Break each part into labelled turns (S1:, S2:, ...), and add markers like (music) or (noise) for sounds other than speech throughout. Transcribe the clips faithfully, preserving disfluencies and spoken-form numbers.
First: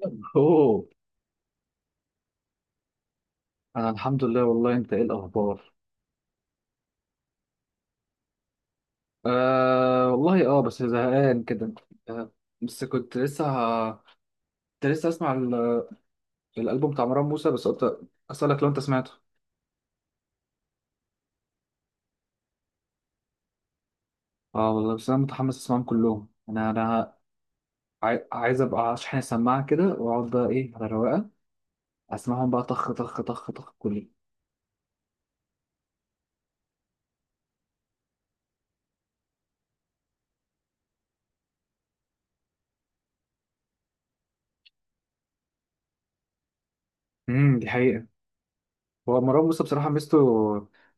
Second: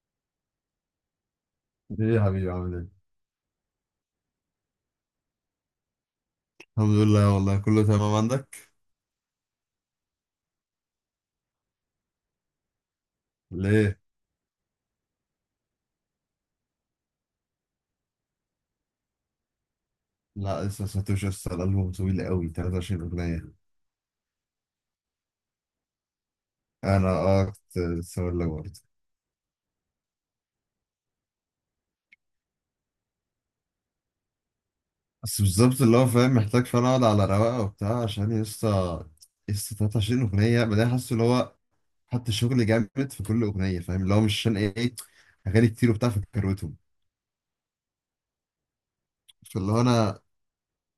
S1: اوه.
S2: ايه يا حبيبي، عامل ايه؟
S1: انا الحمد لله والله، انت ايه الاخبار؟
S2: الحمد لله والله، كله تمام. عندك؟
S1: آه والله، اه بس زهقان كده. آه. بس كنت لسه
S2: ليه؟
S1: ه... كنت لسه اسمع ال- الالبوم بتاع مروان موسى، بس قلت اسالك لو انت سمعته.
S2: لا لسه ساتوش، لسه الألبوم طويل قوي، تلاتة وعشرين أغنية.
S1: اه والله، بس انا متحمس اسمعهم كلهم، انا
S2: أنا
S1: انا
S2: اه كنت لسه
S1: عاي...
S2: أقول لك
S1: عايز
S2: برضه.
S1: ابقى اشحن السماعه كده واقعد بقى ايه على الرواقه، اسمعهم بقى طخ طخ طخ طخ كلهم.
S2: بس بالظبط اللي هو فاهم، محتاج فعلا أقعد على رواقة وبتاع، عشان لسه لسه تلاتة وعشرين أغنية. بعدين حاسس اللي هو حط شغل جامد في كل أغنية، فاهم اللي هو؟ مش عشان إيه، أغاني كتير وبتاع فكروتهم.
S1: امم دي حقيقه. هو مروان موسى
S2: فاللي هو
S1: بصراحه ميزته
S2: أنا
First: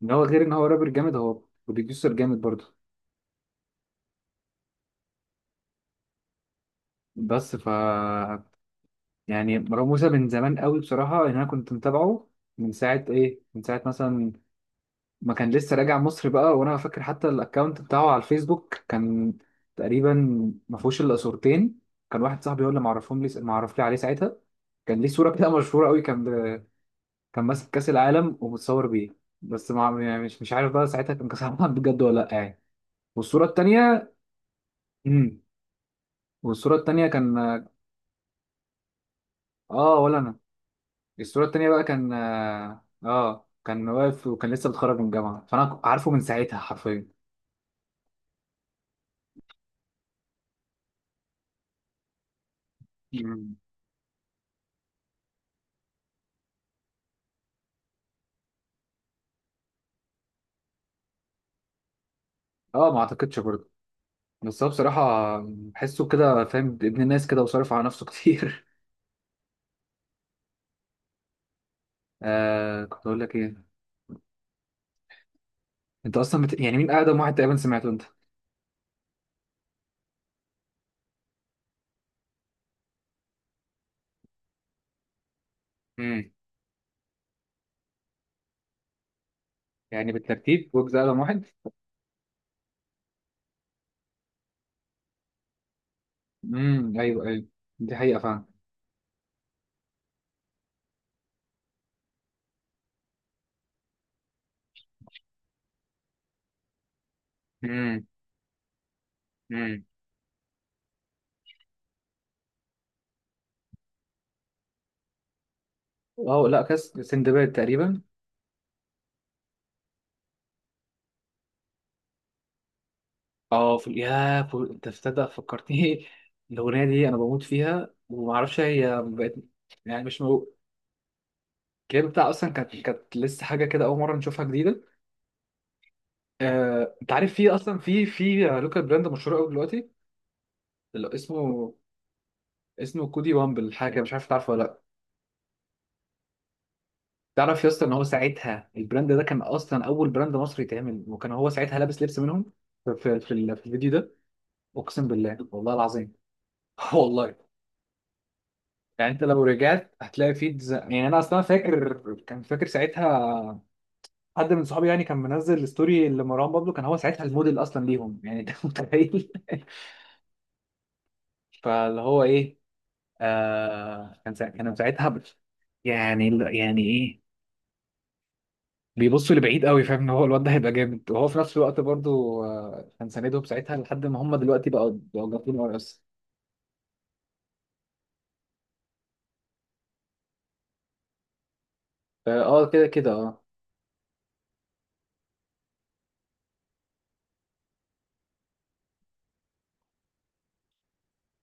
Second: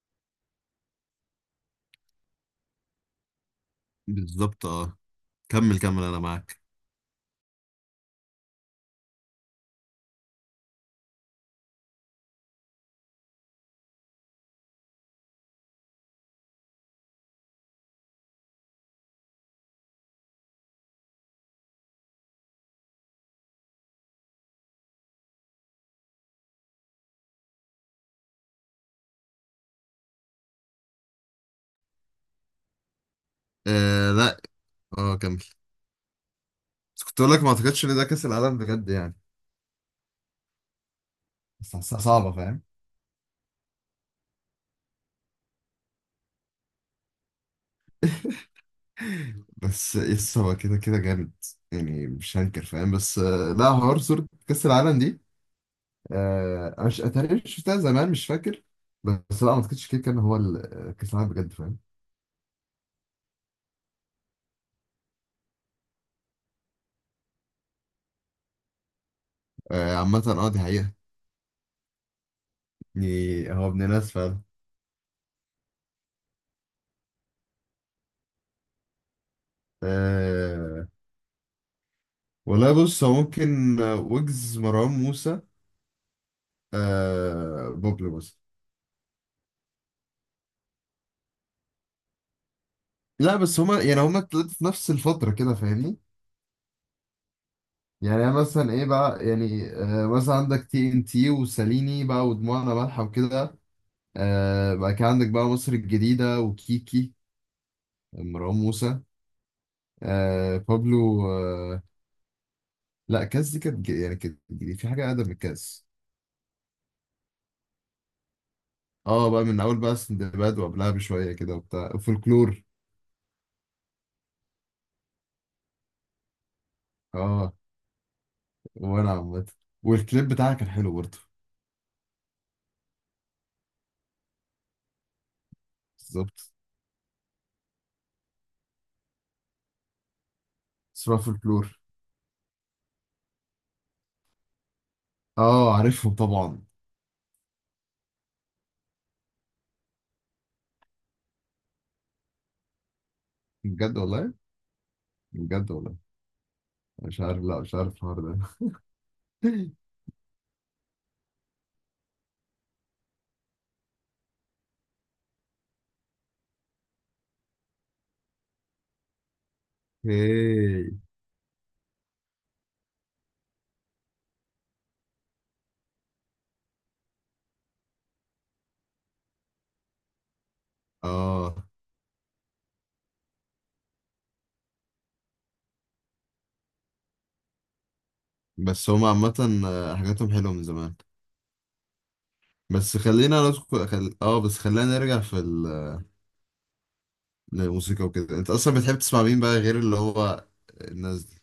S1: ان هو، غير ان هو رابر جامد، هو بروديوسر جامد برضه.
S2: بالظبط. اه، كمل كمل، أنا معاك.
S1: بس ف يعني مروان موسى من زمان قوي بصراحة، يعني أنا كنت متابعه من ساعة إيه من ساعة مثلا، ما كان لسه راجع مصر بقى، وأنا فاكر حتى الأكاونت بتاعه على الفيسبوك كان تقريبا ما فيهوش إلا صورتين. كان واحد صاحبي هو اللي معرفهم لي معرف لي عليه ساعتها. كان ليه صورة كده مشهورة قوي، كان ب... كان ماسك كأس العالم ومتصور بيه. بس مع... يعني مش مش عارف بقى ساعتها، كان كأس العالم بجد ولا لأ يعني. والصورة
S2: آه،
S1: التانية...
S2: لا. اه كمل.
S1: امم والصورة
S2: بس
S1: التانية
S2: كنت أقول
S1: كان...
S2: لك، ما أعتقدش إن ده كأس العالم بجد يعني.
S1: آه، ولا أنا. الصورة التانية
S2: بس
S1: بقى
S2: حاسها
S1: كان،
S2: صعبة، فاهم.
S1: اه آه، كان واقف وكان لسه بيتخرج من الجامعة، فأنا عارفه من ساعتها حرفيا.
S2: بس يس، هو كده كده جامد، يعني مش هنكر، فاهم. بس آه،
S1: مم.
S2: لا، حوار صورة كأس العالم دي. آه، أنا مش أتهيألي، مش شفتها زمان، مش فاكر. بس لا، ما أعتقدش كده كان هو ال- كأس العالم بجد، فاهم.
S1: اه، ما اعتقدش برضه. بس هو بصراحة بحسه كده، فاهم؟ ابن الناس كده وصارف على نفسه كتير. (laughs)
S2: آه، عامة أه دي حقيقة.
S1: آه، كنت اقول لك
S2: يعني هو
S1: ايه.
S2: ابن ناس فعلا.
S1: انت اصلا بت... يعني مين اقدم واحد تقريبا سمعته انت؟
S2: أه والله، بص، هو ممكن آه، ويجز، مروان موسى.
S1: مم.
S2: أه، بوبلو بس.
S1: يعني بالترتيب ويجز اقدم واحد؟
S2: لا، بس هما يعني، هما التلاتة في نفس الفترة كده، فاهمني.
S1: امم ايوه، ايوه، دي حقيقة
S2: يعني أنا
S1: فعلا.
S2: مثلا ايه بقى، يعني آه، مثلا عندك تي ان تي، وساليني بقى، ودموعنا مالحة، وكده. آه بقى، كان عندك بقى مصر الجديدة، وكيكي.
S1: مم.
S2: مروان موسى.
S1: مم.
S2: آه بابلو آه. لا، كاس دي كانت ج- يعني كانت جديد، في حاجة أقدم من كاس.
S1: اه لا، كاس سندباد تقريبا.
S2: اه بقى، من أول بقى سندباد، وقبلها بشوية كده، وبتاع فولكلور.
S1: اه، في يا فل... انت تصدق فكرتني (laughs) الاغنيه دي انا بموت
S2: اه،
S1: فيها وما اعرفش هي
S2: وأنا
S1: بقت.
S2: عامة.
S1: يعني مش
S2: والكليب بتاعها
S1: مو...
S2: كان حلو برضه.
S1: الكليب بتاعها اصلا كانت كانت لسه حاجه كده، اول مره نشوفها جديده.
S2: بالظبط.
S1: آه... انت عارف، في اصلا في في لوكال براند مشهور قوي دلوقتي اللي
S2: اسمها
S1: اسمه...
S2: فولكلور.
S1: اسمه كودي وامبل حاجه، مش عارف تعرفه ولا لا.
S2: اه، عارفهم طبعا.
S1: تعرف يا اسطى، ان هو ساعتها البراند ده كان اصلا اول براند مصري يتعمل، وكان هو ساعتها لابس لبس منهم في في, في ال- في الفيديو
S2: بجد
S1: ده.
S2: والله.
S1: اقسم بالله
S2: بجد
S1: والله
S2: والله.
S1: العظيم. (laughs)
S2: مش عارف،
S1: والله.
S2: لا مش عارف الحوار ده.
S1: يعني انت لو
S2: (laughs)
S1: رجعت هتلاقي فيد ز- يعني انا اصلا فاكر، كان فاكر ساعتها حد من صحابي يعني كان منزل ستوري لمروان بابلو، كان هو ساعتها الموديل اصلا ليهم، يعني انت (laughs) متخيل؟
S2: اوكي.
S1: فاللي هو ايه... آه، كان سا... كان ساعتها ب- يعني ال- يعني ايه، بيبصوا لبعيد قوي، فاهم ان هو الواد ده هيبقى جامد، وهو في نفس
S2: اه،
S1: الوقت برضو آه، كان ساندهم ساعتها لحد ما هم دلوقتي بقوا بقوا جامدين قوي اصلا.
S2: بس هما عامة. آه، حاجاتهم حلوة من زمان.
S1: اه، كده
S2: بس
S1: كده اه.
S2: خلينا ندخل، خل... اه بس خلينا نرجع في ال... للموسيقى وكده. انت اصلا بتحب تسمع مين بقى، غير اللي هو الناس دي؟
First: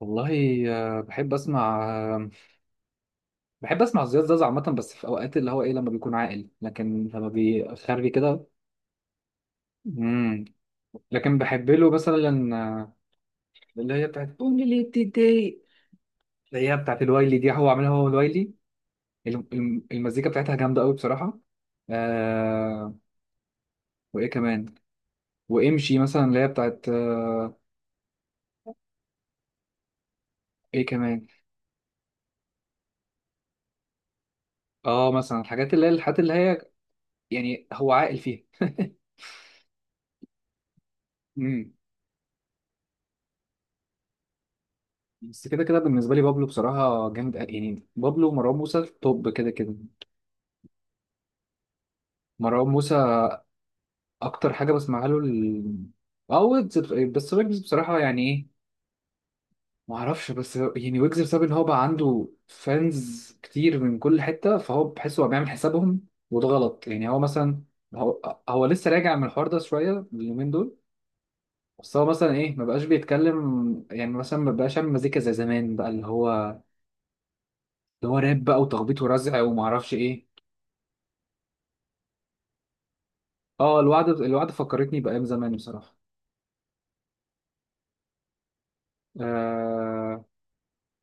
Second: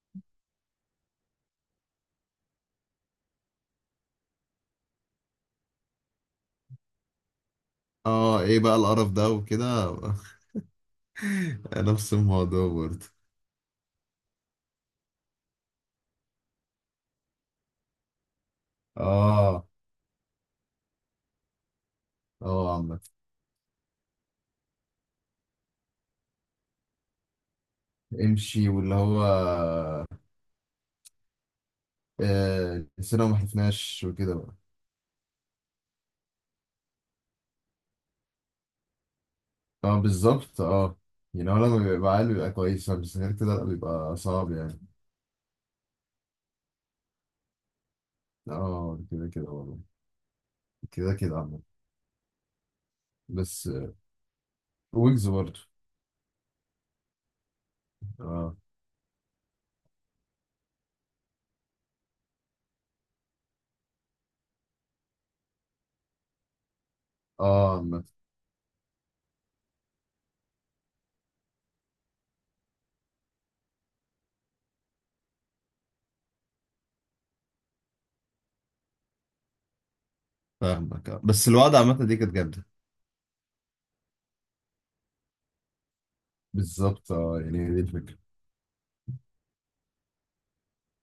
S1: والله آه، بحب اسمع آه، بحب اسمع زياد زازا عامة، بس في اوقات اللي هو ايه لما بيكون عاقل، لكن لما بيخري
S2: اه،
S1: كده.
S2: ايه بقى القرف ده وكده.
S1: امم لكن بحب
S2: (laughs)
S1: له
S2: نفس
S1: مثلا،
S2: الموضوع برضه.
S1: آه، اللي هي بتاعت قولي لي بتضايق، اللي هي بتاعت الوايلي دي، هو عاملها، هو الوايلي. الم-
S2: اه
S1: الم- المزيكا بتاعتها جامدة قوي بصراحة.
S2: اه،
S1: آه،
S2: عامة.
S1: وايه كمان، وامشي مثلا، اللي هي بتاعت آه
S2: امشي، واللي هو.
S1: ايه كمان.
S2: آه، نسينا وما حلفناش وكده بقى.
S1: اه، مثلا الحاجات اللي هي، الحاجات اللي هي يعني هو عاقل فيها. (laughs)
S2: اه، بالظبط اه. يعني هو
S1: امم
S2: لما بيبقى عالي بيبقى كويس، بس غير كده لا، بيبقى صعب يعني.
S1: بس كده كده بالنسبة لي، بابلو بصراحة جامد، يعني بابلو ومروان موسى
S2: اه كده
S1: توب
S2: كده
S1: كده كده.
S2: والله. كده كده عامة.
S1: مروان موسى،
S2: بس.
S1: اكتر حاجه بسمعها له
S2: ويجز برضه.
S1: ال... او ويجز. بس ويجز بصراحه يعني ايه،
S2: اه
S1: ما اعرفش، بس يعني ويجز بسبب ان هو بقى عنده فانز كتير من كل حته، فهو بحسه هو بيعمل حسابهم، وده غلط، يعني هو مثلا،
S2: اه عامة.
S1: هو, هو لسه راجع من الحوار ده شويه اليومين دول. بس هو مثلا ايه، ما بقاش بيتكلم يعني، مثلا ما بقاش يعمل مزيكا زي زمان بقى، اللي هو اللي هو راب بقى وتخبيط ورزع وما اعرفش ايه.
S2: فاهمك آه. بس الوضع عامة، دي كانت جامدة.
S1: اه، الوعد الوعد فكرتني بايام زمان بصراحه.
S2: بالظبط اه، يعني هي دي الفكرة.
S1: آه،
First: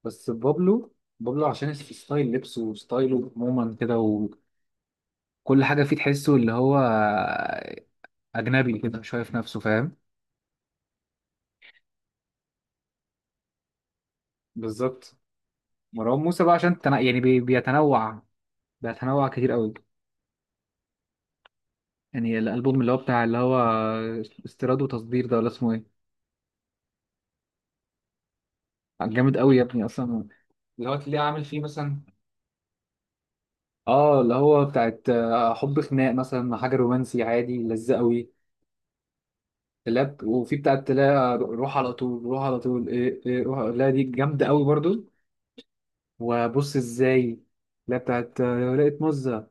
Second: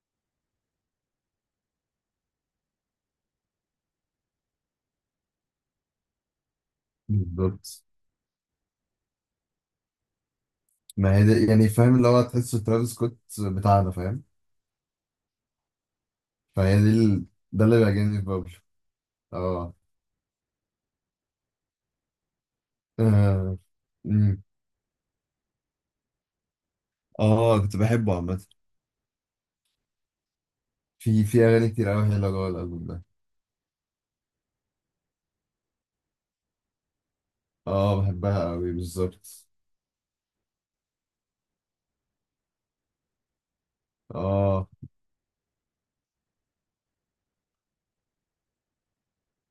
S1: بس بابلو، بابلو عشان ستايل لبسه وستايله عموما كده، وكل حاجة فيه تحسه اللي هو
S2: بالظبط.
S1: أجنبي كده، مش شايف نفسه فاهم؟
S2: ما هي دي يعني، فاهم اللي هو؟ تحس ترافيس سكوت بتاعنا، فاهم.
S1: بالظبط. مروان موسى بقى
S2: فهي
S1: عشان تنا...
S2: دي
S1: يعني
S2: ال...
S1: بي...
S2: ده اللي بيعجبني
S1: بيتنوع،
S2: في بابلو.
S1: بيتنوع كتير قوي.
S2: اه
S1: يعني الألبوم اللي هو بتاع، اللي هو
S2: آه. مم.
S1: استيراد وتصدير ده، ولا اسمه ايه،
S2: اه، كنت بحبه عامة.
S1: جامد قوي يا ابني أصلا، اللي هو تلاقيه
S2: في في
S1: عامل فيه
S2: اغاني كتير
S1: مثلا،
S2: قوي حلوه جوه الالبوم ده.
S1: اه، اللي هو بتاعت آه، حب خناق مثلا، حاجة رومانسي عادي، لذة
S2: اه،
S1: قوي،
S2: بحبها قوي، بالظبط.
S1: لاب، وفي بتاعت لا روح على طول، روح على طول، ايه ايه روح، لا دي جامدة قوي
S2: اه
S1: برضو. وبص ازاي، لا بتاعت لو لقيت مزة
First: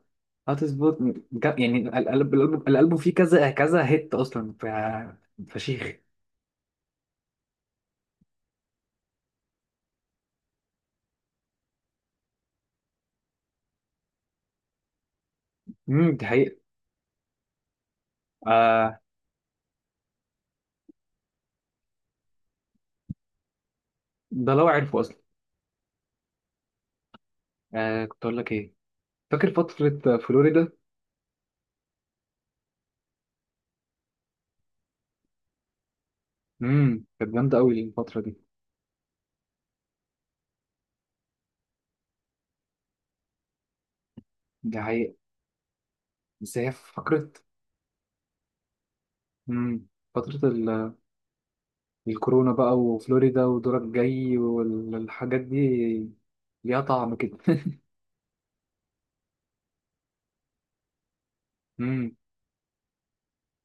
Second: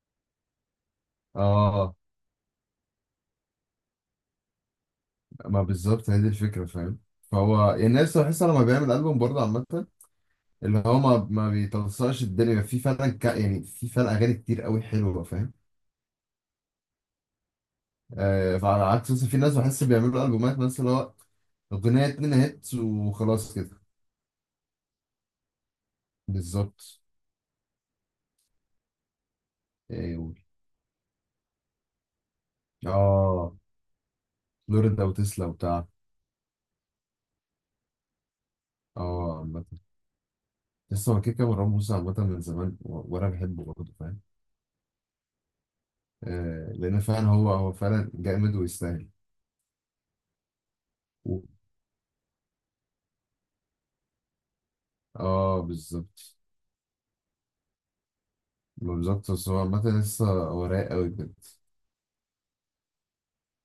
S1: هتظبط. جا- يعني الألب-
S2: اه،
S1: الألبوم الألبوم فيه كذا كذا هيت أصلا، ف-
S2: ما
S1: فشيخ.
S2: بالظبط، هي دي الفكره، فاهم. فهو يعني، الناس بحس لما بيعمل البوم برضه عامه، اللي هو ما ما بيتوسعش الدنيا، في فعلا ك... يعني في فعلا اغاني كتير قوي حلوه، فاهم.
S1: امم دي حقيقة.
S2: آه، فعلى
S1: آه،
S2: عكس مثلا في ناس بحس بيعملوا البومات، مثلا اللي هو اغنيه اتنين هيت، وخلاص كده.
S1: ده لو عرفه أصلا.
S2: بالظبط.
S1: آه، كنت أقول لك إيه. فاكر فترة
S2: ايوه.
S1: فلوريدا؟
S2: اه، لورد او تسلا وبتاع.
S1: امم كانت جامدة أوي الفترة دي.
S2: اه عامه. بس هو كده كده، مروان موسى عامه من زمان. و- وانا بحبه برضه، فاهم.
S1: دي حقيقة. بس هي
S2: آه، لان فعلا
S1: فكرة،
S2: هو هو فعلا جامد، ويستاهل.
S1: امم فترة
S2: و-
S1: الكورونا بقى وفلوريدا ودورك جاي، والحاجات دي
S2: اه بالظبط.
S1: ليها طعم كده. (laughs)
S2: بالظبط، بس هو عامه لسه هو رايق قوي بجد.
S1: امم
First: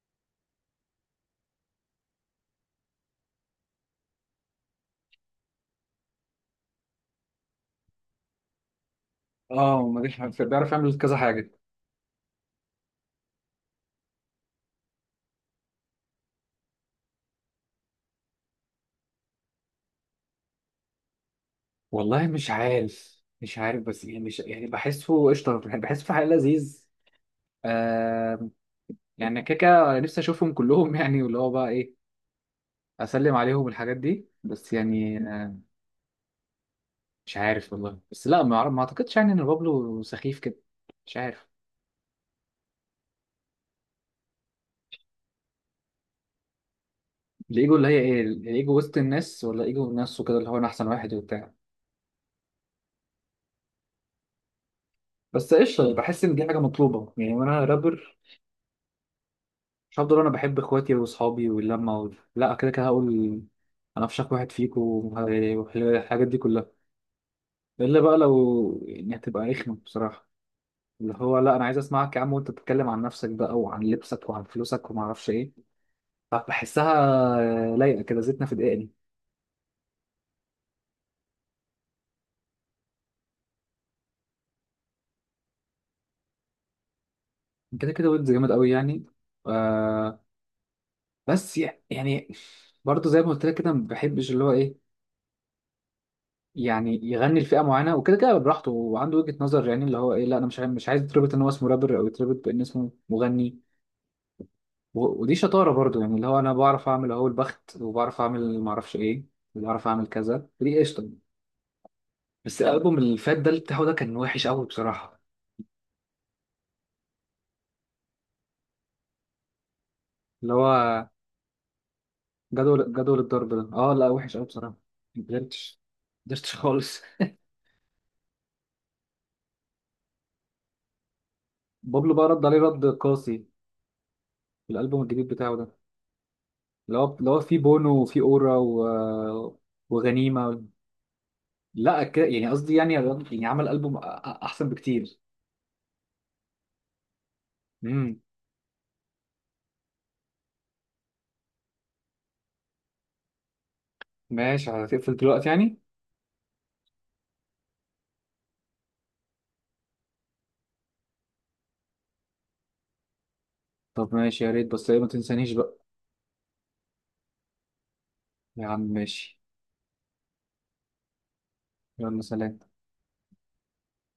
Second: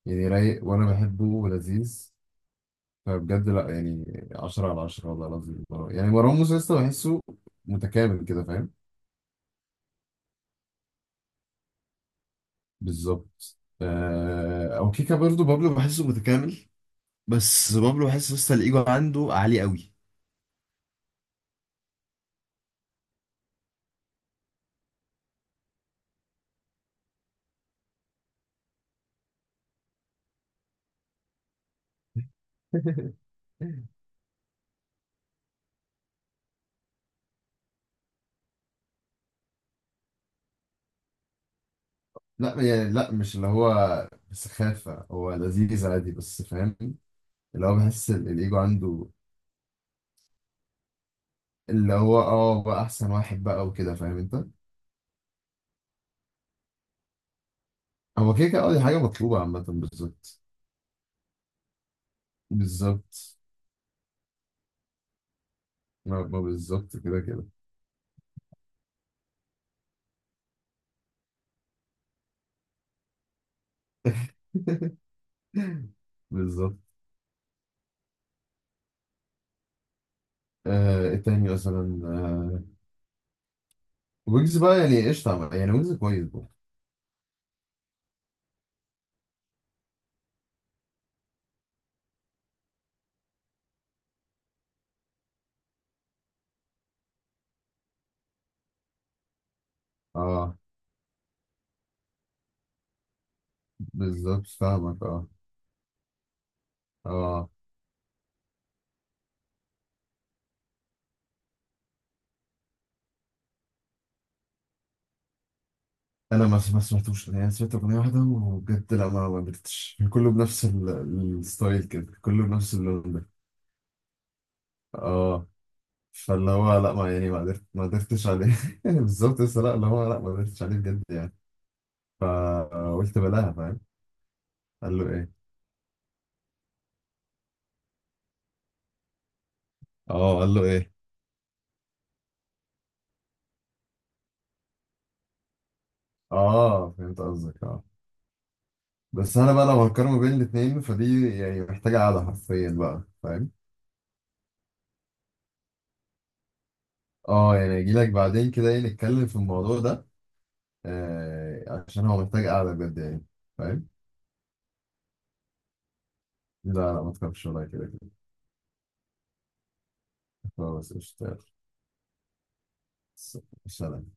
S2: يعني رايق، وانا بحبه ولذيذ. لا بجد، لا يعني، عشرة على عشرة والله العظيم. مروان- يعني مروان موسى لسه بحسه متكامل كده، فاهم.
S1: اه، ما ديش بيعرف يعمل كذا حاجة.
S2: بالظبط. آه، او كيكا برضه، بابلو بحسه متكامل، بس بابلو بحس لسه الايجو عنده عالي قوي.
S1: والله مش عارف مش عارف، بس يعني مش يعني، بحسه قشطة يعني، بحسه في حق لذيذ. آه، يعني كيكة نفسي اشوفهم كلهم (laughs) يعني، واللي هو بقى ايه،
S2: (laughs)
S1: اسلم عليهم الحاجات دي، بس يعني آه، مش عارف والله، بس لا ما أعرف- ما اعتقدش يعني ان بابلو سخيف كده، مش عارف.
S2: لا يعني، لا مش اللي هو سخافة، هو لذيذ عادي بس، فاهم. اللي
S1: الايجو
S2: هو
S1: اللي هي
S2: بحس
S1: ايه،
S2: ال- الإيجو
S1: الايجو وسط
S2: عنده،
S1: الناس، ولا ايجو نفسه كده اللي هو انا احسن واحد وبتاع؟
S2: اللي هو اه بقى أحسن واحد بقى وكده، فاهم أنت.
S1: بس قشطه، بحس ان دي حاجه مطلوبه يعني وانا رابر،
S2: هو كده كده اه، دي حاجة مطلوبة عامة،
S1: مش هفضل انا
S2: بالظبط.
S1: بحب اخواتي واصحابي واللمه و... لا، كده كده هقول
S2: بالظبط.
S1: انا افشخ واحد فيكم
S2: ما
S1: والحاجات دي
S2: ما
S1: كلها.
S2: بالظبط، كده كده.
S1: الا بقى لو يعني هتبقى رخمه بصراحه، اللي هو لا انا عايز اسمعك يا عم، وانت بتتكلم عن نفسك بقى وعن لبسك وعن فلوسك
S2: (laughs)
S1: وما
S2: (laughs)
S1: اعرفش ايه.
S2: بالظبط.
S1: فبحسها لايقه كده، زيتنا في دقيقه.
S2: آه، إيه تاني مثلا آه؟ ويجز بقى يعني قشطة، يعني ويجز كويس برضه.
S1: كده كده ويجز جامد قوي يعني. آه، بس يعني برضه زي ما قلت لك كده، ما بحبش اللي هو ايه يعني يغني لفئه معينه، وكده كده براحته وعنده وجهه نظر، يعني اللي هو ايه، لا انا
S2: اه
S1: مش عايز- مش عايز يتربط ان هو اسمه رابر او يتربط بان اسمه مغني.
S2: بالظبط فاهمك
S1: و-
S2: اه.
S1: ودي شطاره برضو، يعني اللي هو انا بعرف اعمل اهو
S2: اه.
S1: البخت، وبعرف اعمل ما اعرفش ايه، وبعرف اعمل كذا، ودي قشطه. بس الالبوم اللي فات ده اللي بتاعه ده كان وحش قوي بصراحه،
S2: انا ما ما سمعتوش يعني، أنا سمعت اغنيه واحده وبجد لا، ما ما قدرتش، كله
S1: اللي
S2: بنفس ال-
S1: هو
S2: الستايل كده، كله بنفس
S1: جدول
S2: اللون
S1: جدول
S2: ده.
S1: الضرب ده. اه لا، وحش قوي بصراحه، ما
S2: اه،
S1: قدرتش، ما
S2: فاللي
S1: قدرتش
S2: هو لا،
S1: خالص.
S2: ما يعني، ما قدرت ما قدرتش عليه. (laughs) بالظبط لسه، لا، اللي هو لا ما قدرتش عليه بجد يعني.
S1: بابلو بقى رد عليه رد
S2: فقلت
S1: قاسي
S2: بلاها، فاهم.
S1: في
S2: قال
S1: الالبوم
S2: له
S1: الجديد
S2: ايه؟
S1: بتاعه ده، اللي هو اللي هو فيه بونو وفيه اورا و...
S2: اه قال
S1: وغنيمه.
S2: له ايه؟
S1: لا ك... يعني قصدي، يعني يعني عمل ألبوم أ- أ- أحسن بكتير.
S2: اه، فهمت قصدك آه.
S1: امم
S2: بس انا بقى، لو هقارن ما بين الاتنين، فدي يعني محتاجة قعدة حرفيا بقى، فاهم.
S1: ماشي، هتقفل دلوقتي يعني؟
S2: اه، يعني اجي لك بعدين كده، ايه، نتكلم في الموضوع ده. آه، عشان هو محتاج قعدة بجد يعني، فاهم.
S1: طب ماشي، يا ريت بس إيه، ما تنسانيش بقى.
S2: لا لا، ما تخافش، ولا كده كده.
S1: يا عم ماشي.
S2: خلاص، اشتغل.
S1: يلا سلام.
S2: سلام.